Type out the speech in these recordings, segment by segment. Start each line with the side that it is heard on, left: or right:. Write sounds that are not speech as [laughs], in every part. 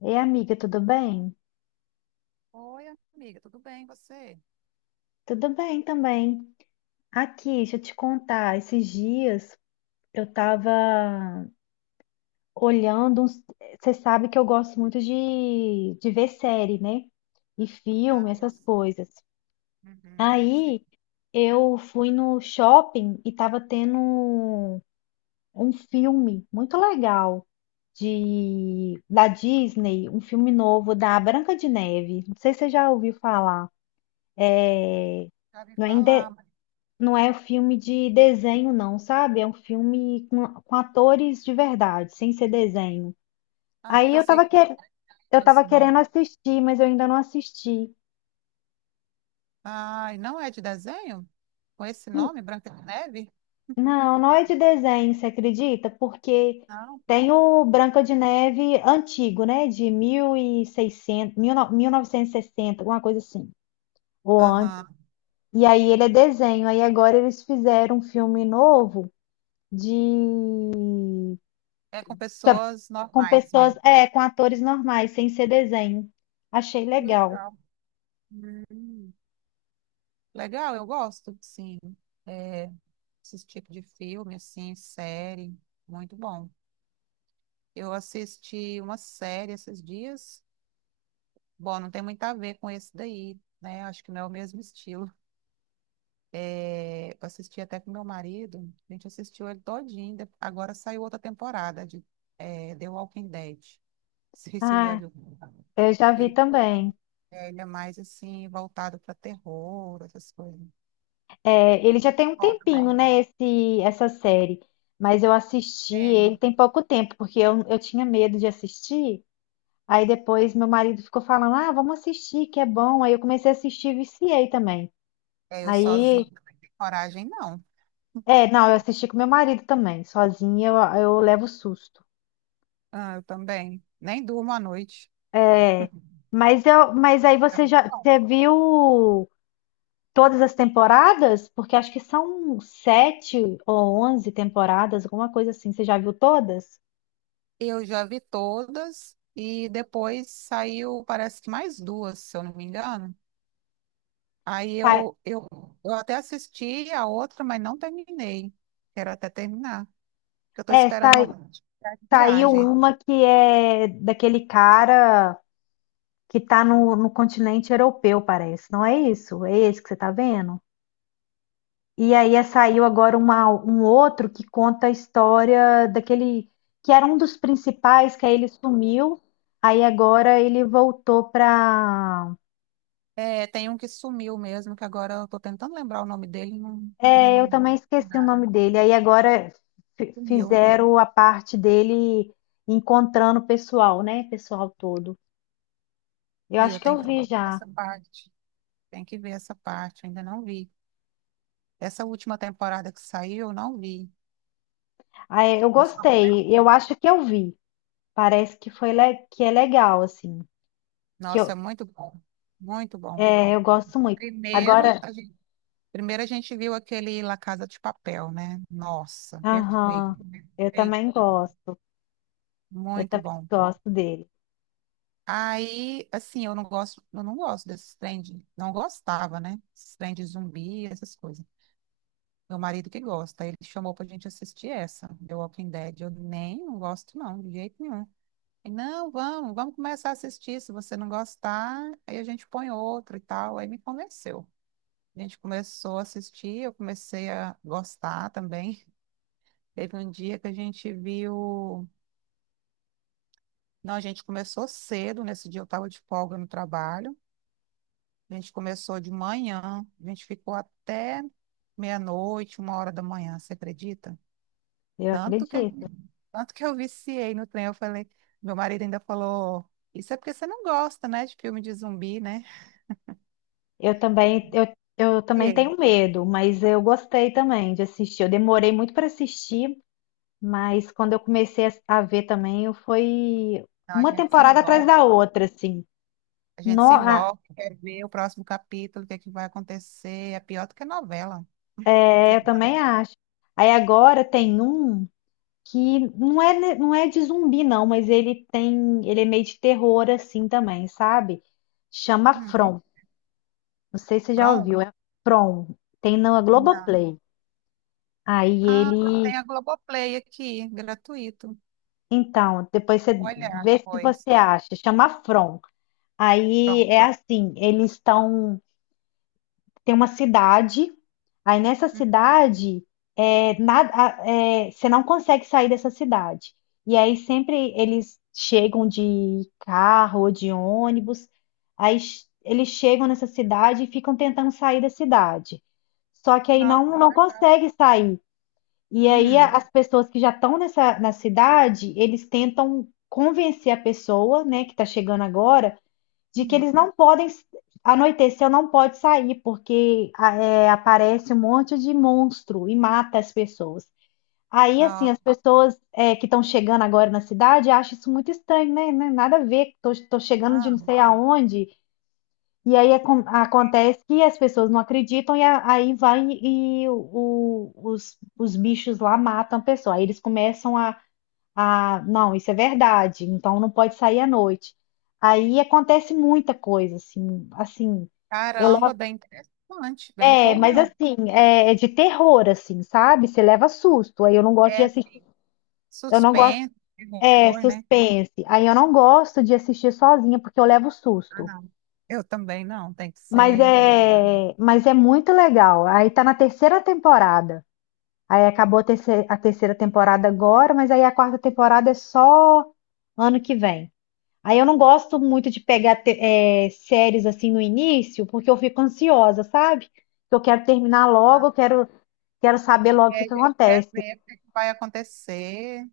left: Ei, amiga, tudo bem?
right: Oi, amiga, tudo bem, você?
left: Tudo bem também. Aqui, deixa eu te contar, esses dias eu tava olhando Você sabe que eu gosto muito de ver série, né? E filme,
right: Ah, eu
left: essas
right: s-
left: coisas.
right: uhum, sei.
left: Aí eu fui no shopping e tava tendo um filme muito legal de da Disney, um filme novo da Branca de Neve. Não sei se você já ouviu falar. É,
right: Já vi
left: Não é,
right: falar, mas...
left: Não é um filme de desenho, não, sabe? É um filme com atores de verdade, sem ser desenho.
right: Ah, eu
left: Aí eu
right: pensei
left: tava,
right: que
left: que, eu tava
right: fosse nome.
left: querendo assistir, mas eu ainda não assisti.
right: Ai, não é de desenho? Com esse
left: Hum,
right: nome, Branca de Neve?
left: Não, não é de desenho, você acredita? Porque
right: Não.
left: tem o Branca de Neve antigo, né? De 1600, 1960, alguma coisa assim, ou antes.
right: Aham.
left: E aí ele é desenho. Aí agora eles fizeram um filme novo de
right: É com pessoas
left: com
right: normais
left: pessoas,
right: mesmo.
left: é, com atores normais, sem ser desenho. Achei
right: Que
left: legal.
right: legal. Hum, Legal, eu gosto, sim. É, esse tipo de filme, assim, série, muito bom. Eu assisti uma série esses dias. Bom, não tem muito a ver com esse daí, né? Acho que não é o mesmo estilo. É, eu assisti até com meu marido, a gente assistiu ele todinho, agora saiu outra temporada de The Walking Dead. [laughs] Não sei se você já
left: Ah,
right: viu.
left: eu já vi
right: Ele
left: também.
right: ele é mais assim, voltado para terror, essas coisas.
left: É, ele já tem um
right: Ó,
left: tempinho,
right: também.
left: né, essa série. Mas eu assisti ele
right: Tem.
left: tem pouco tempo, porque eu tinha medo de assistir. Aí depois meu marido ficou falando, ah, vamos assistir, que é bom. Aí eu comecei a assistir e viciei também.
right: É, eu sozinho
left: Aí,
right: não tenho coragem, não.
left: é, não, eu assisti com meu marido também. Sozinha eu levo susto.
right: Ah, eu também. Nem durmo à noite.
left: É, mas aí
right: É muito bom.
left: você viu todas as temporadas? Porque acho que são sete ou onze temporadas, alguma coisa assim. Você já viu todas?
right: Eu já vi todas e depois saiu, parece que mais duas, se eu não me engano. Aí
left: Sa-
right: eu, eu, eu até assisti a outra, mas não terminei. Quero até terminar, porque eu estou
left: É,
right: esperando uma
left: sai-
right: oportunidade de
left: saiu
right: viagem.
left: uma que é daquele cara que tá no continente europeu, parece. Não é isso? É esse que você tá vendo? E aí saiu agora um outro que conta a história daquele que era um dos principais, que aí ele sumiu, aí agora ele voltou para...
right: É, tem um que sumiu mesmo, que agora eu estou tentando lembrar o nome dele,
left: É, eu também esqueci o nome
right: nada.
left: dele. Aí agora
right: Sumiu.
left: fizeram a parte dele encontrando o pessoal, né? Pessoal todo. Eu
right: Aí
left: acho
right: eu
left: que
right: tenho
left: eu
right: que
left: vi
right: ver
left: já.
right: essa parte. Tem que ver essa parte, ainda não vi. Essa última temporada que saiu, eu não vi.
left: Ah, é, eu
right: Eu só
left: gostei. Eu
right: comecei.
left: acho que eu vi. Parece que foi que é legal assim. Que
right: Nossa,
left: eu,
right: é muito bom. Muito bom.
left: é, eu gosto muito.
right: Primeiro,
left: Agora,
right: a gente Primeiro a gente viu aquele La Casa de Papel, né? Nossa, perfeito,
left: aham, eu também
right: perfeito.
left: gosto. Eu
right: Muito
left: também
right: bom.
left: gosto dele.
right: Aí, assim, eu não gosto desses não gostava, né? Esses trem de zumbi, essas coisas. Meu marido que gosta, ele chamou pra gente assistir essa, The Walking Dead. Eu nem não gosto, não, de jeito nenhum. Ele, não, vamos, vamos começar a assistir. Se você não gostar, aí a gente põe outra e tal. Aí me convenceu. A gente começou a assistir, eu comecei a gostar também. Teve um dia que a gente viu. Não, a gente começou cedo. Nesse dia eu estava de folga no trabalho. A gente começou de manhã, a gente ficou até meia-noite, uma hora da manhã, você acredita?
left: Eu
right: Tanto que,
left: acredito.
right: tanto que eu viciei no trem. Eu falei, meu marido ainda falou: Isso é porque você não gosta, né, de filme de zumbi, né?
left: Eu também eu, eu também
right: Viciei.
left: tenho medo, mas eu gostei também de assistir. Eu demorei muito para assistir. Mas quando eu comecei a ver também, foi
right: Não, a
left: uma
right: gente se
left: temporada atrás
right: envolve.
left: da outra, assim.
right: A
left: No,
right: gente se envolve, quer ver o próximo capítulo, o que é que vai acontecer. É pior do que novela. Você...
left: é, eu também acho. Aí agora tem um que não é de zumbi, não, mas ele é meio de terror, assim também, sabe? Chama
right: Qual-
left: From. Não sei se você já
right: Pronto?
left: ouviu. É From. Tem na
right: Não.
left: Globoplay. Aí
right: Ah, eu
left: ele.
right: tenho a Globoplay aqui, gratuito.
left: Então, depois você
right: Olha,
left: vê se
right: pois.
left: você acha. Chama From. Aí
right: Pronto.
left: é assim, eles estão. Tem uma cidade, aí nessa
right: Hum,
left: cidade é, é, você não consegue sair dessa cidade. E aí sempre eles chegam de carro ou de ônibus, aí eles chegam nessa cidade e ficam tentando sair da cidade. Só que aí
right: Não.
left: não consegue sair. E aí as
right: Hum,
left: pessoas que já estão nessa na cidade, eles tentam convencer a pessoa, né, que está chegando agora de que
right: hum,
left: eles não podem, anoiteceu, não pode sair, porque é, aparece um monte de monstro e mata as pessoas. Aí, assim,
right: não.
left: as pessoas é, que estão chegando agora na cidade acham isso muito estranho, né? Não é nada a ver, tô chegando de
right: Ah,
left: não sei aonde, e aí acontece que as pessoas não acreditam, e aí vai e os bichos lá matam a pessoa. Aí eles começam a... Ah, não, isso é verdade. Então não pode sair à noite. Aí acontece muita coisa, assim, assim. Eu levo,
right: caramba, bem interessante, bem
left: é, mas
right: empolgante.
left: assim, é, é de terror, assim, sabe? Você leva susto. Aí eu não gosto de
right: É,
left: assistir.
right: sim.
left: Eu não gosto,
right: Suspense,
left: é,
right: terror, né?
left: suspense. Aí eu não gosto de assistir sozinha porque eu levo
right: Ah,
left: susto.
right: não. Eu também não, tem que
left: Mas
right: ser acompanhado.
left: é, mas é muito legal. Aí tá na terceira temporada. Aí acabou a terceira temporada agora, mas aí a quarta temporada é só ano que vem. Aí eu não gosto muito de pegar séries assim no início, porque eu fico ansiosa, sabe? Eu quero terminar logo, quero saber logo o
right: É,
left: que
right: a
left: que
right: gente quer
left: acontece.
right: ver o que é que vai acontecer.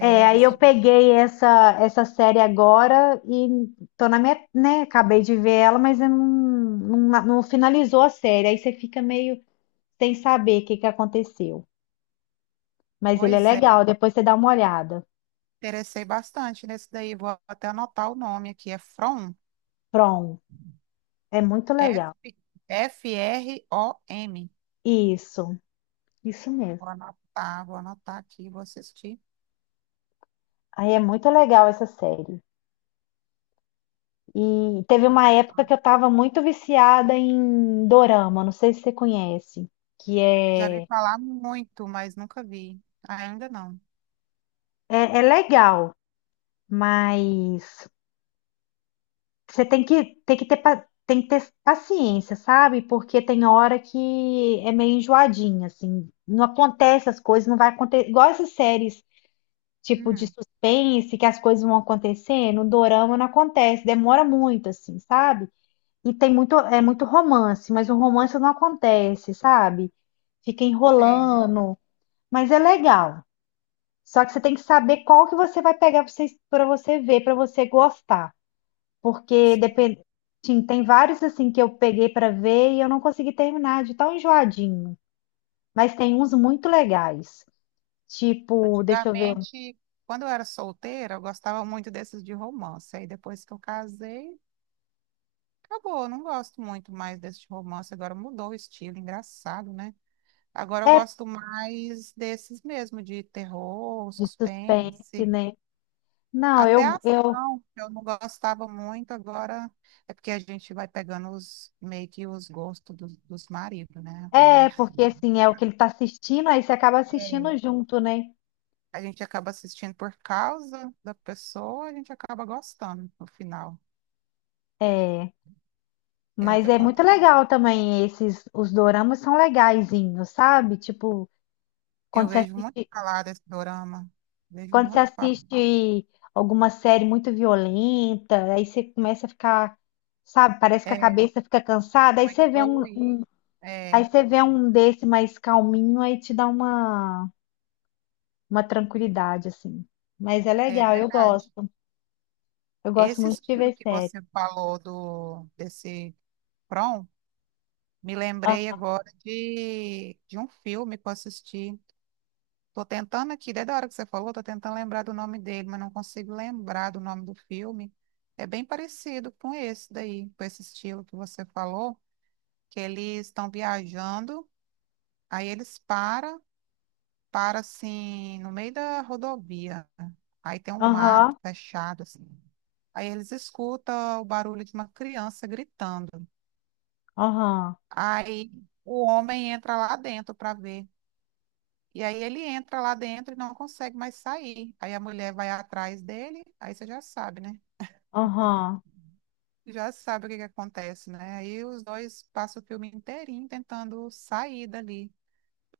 left: É, aí
right: desse
left: eu
right: jeito.
left: peguei essa série agora e tô na minha, né, acabei de ver ela, mas eu não finalizou a série. Aí você fica meio sem saber o que que aconteceu. Mas ele é
right: Pois é,
left: legal, depois você dá uma olhada.
right: interessei bastante nesse daí. Vou até anotar o nome aqui. É From,
left: Pronto, é muito
right: F,
left: legal.
right: FROM.
left: Isso, isso mesmo.
right: Vou anotar aqui, vou assistir.
left: Aí é muito legal essa série. E teve uma época que eu estava muito viciada em dorama, não sei se você conhece, que
right: Já vi
left: é, é,
right: falar muito, mas nunca vi. Ainda não.
left: é legal, mas você tem que, tem que ter paciência, sabe? Porque tem hora que é meio enjoadinha, assim, não acontece as coisas, não vai acontecer. Igual essas séries tipo de
right: Hum,
left: suspense, que as coisas vão acontecendo, o dorama não acontece, demora muito, assim, sabe? E tem muito, é muito romance, mas o romance não acontece, sabe? Fica
right: sei,
left: enrolando, mas é legal. Só que você tem que saber qual que você vai pegar para você ver, para você gostar. Porque
right: sei.
left: depende, sim, tem vários assim que eu peguei para ver e eu não consegui terminar de tão enjoadinho. Mas tem uns muito legais. Tipo, deixa eu ver,
right: Antigamente, quando eu era solteira, eu gostava muito desses de romance. Aí depois que eu casei, acabou. Eu não gosto muito mais desse de romance. Agora mudou o estilo, engraçado, né? Agora eu
left: é
right: gosto mais desses mesmo, de terror,
left: de suspense,
right: suspense.
left: né? Não,
right: Até a
left: eu
right: ação, que eu não gostava muito, agora é porque a gente vai pegando os, meio que os gostos dos maridos, né, amiga?
left: é porque assim é o que ele tá assistindo, aí você acaba
right: É.
left: assistindo junto, né?
right: A gente acaba assistindo por causa da pessoa, a gente acaba gostando no final.
left: É.
right: É o
left: Mas
right: que
left: é muito
right: acontece.
left: legal também esses, os doramas são legaisinhos, sabe? Tipo,
right: Eu
left: quando você
right: vejo muito
left: assiste,
right: falar desse dorama, vejo
left: quando você
right: muito falar.
left: assiste alguma série muito violenta, aí você começa a ficar, sabe? Parece que a
right: É
left: cabeça fica cansada, aí
right: muito
left: você vê
right: poluído. É,
left: aí você vê um desse mais calminho, aí te dá uma tranquilidade, assim. Mas é
right: é
left: legal, eu
right: verdade.
left: gosto. Eu gosto
right: Esse
left: muito de
right: estilo
left: ver
right: que
left: série.
right: você falou do desse prom, me lembrei
left: Ah,
right: agora de um filme que eu assisti. Tô tentando aqui, desde a hora que você falou, tô tentando lembrar do nome dele, mas não consigo lembrar do nome do filme. É bem parecido com esse daí, com esse estilo que você falou, que eles estão viajando, aí eles param, param assim, no meio da rodovia. Aí tem um mato
left: aham,
right: fechado, assim. Aí eles escutam o barulho de uma criança gritando.
left: aham,
right: Aí o homem entra lá dentro para ver. E aí ele entra lá dentro e não consegue mais sair. Aí a mulher vai atrás dele, aí você já sabe, né?
left: aham.
right: Já sabe o que que acontece, né? Aí os dois passam o filme inteirinho tentando sair dali,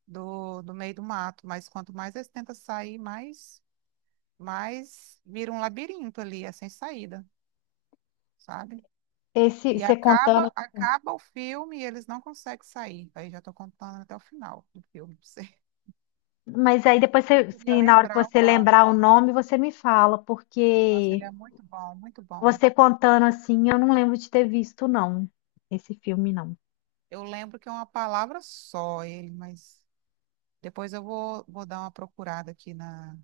right: do meio do mato. Mas quanto mais eles tentam sair, mais, mais vira um labirinto ali, é sem saída, sabe?
left: Esse,
right: E
left: você
right: acaba,
left: contando...
right: acaba o filme e eles não conseguem sair. Aí já estou contando até o final do filme pra você. [laughs]
left: Mas aí depois,
right: Eu queria
left: se na hora que
right: lembrar o
left: você
right: nome.
left: lembrar o nome, você me fala,
right: Nossa,
left: porque
right: ele é muito bom, muito bom.
left: você contando assim, eu não lembro de ter visto, não, esse filme, não.
right: Eu lembro que é uma palavra só ele, mas depois eu vou, vou dar uma procurada aqui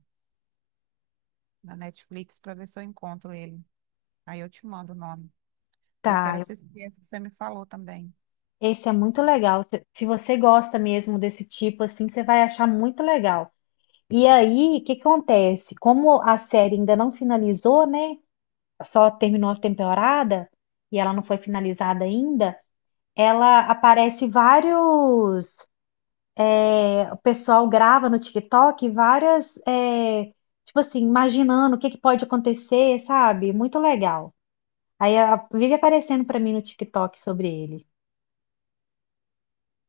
right: na Netflix para ver se eu encontro ele. Aí eu te mando o nome. E eu quero
left: Tá, eu-
right: assistir esse que você me falou também.
left: esse é muito legal. Se se você gosta mesmo desse tipo, assim, você vai achar muito legal. E aí, o que que acontece? Como a série ainda não finalizou, né? Só terminou a temporada e ela não foi finalizada ainda, ela aparece vários é, o pessoal grava no TikTok várias, é, tipo assim, imaginando o que que pode acontecer, sabe? Muito legal. Vive aparecendo pra mim no TikTok sobre ele.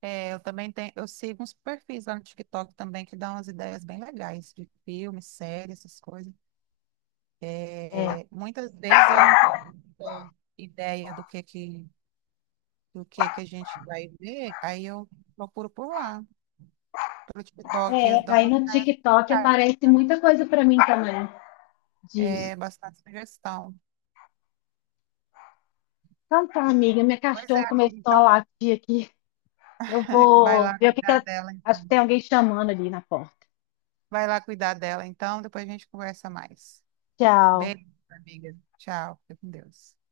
right: É, eu também tenho, eu sigo uns perfis lá no TikTok também que dão umas ideias bem legais de filmes, séries, essas coisas.
left: É,
right: É, muitas vezes eu não tenho muita ideia do que a gente vai ver, aí eu procuro por lá, pelo TikTok, eles
left: é,
right: dão
left: aí
right: umas
left: no
right: ideias
left: TikTok
right: legais,
left: aparece muita coisa pra mim também disso.
right: é, bastante sugestão.
left: Então tá, amiga, minha
right: Pois é,
left: cachorra começou
right: amiga,
left: a
right: então
left: latir aqui. Eu
right: [laughs] vai
left: vou
right: lá
left: ver o que que
right: cuidar
left: ela...
right: dela,
left: Acho que
right: então.
left: tem alguém chamando ali na porta.
right: Vai lá cuidar dela, então, depois a gente conversa mais.
left: Tchau.
right: Beijo, amiga. Tchau, fica com Deus.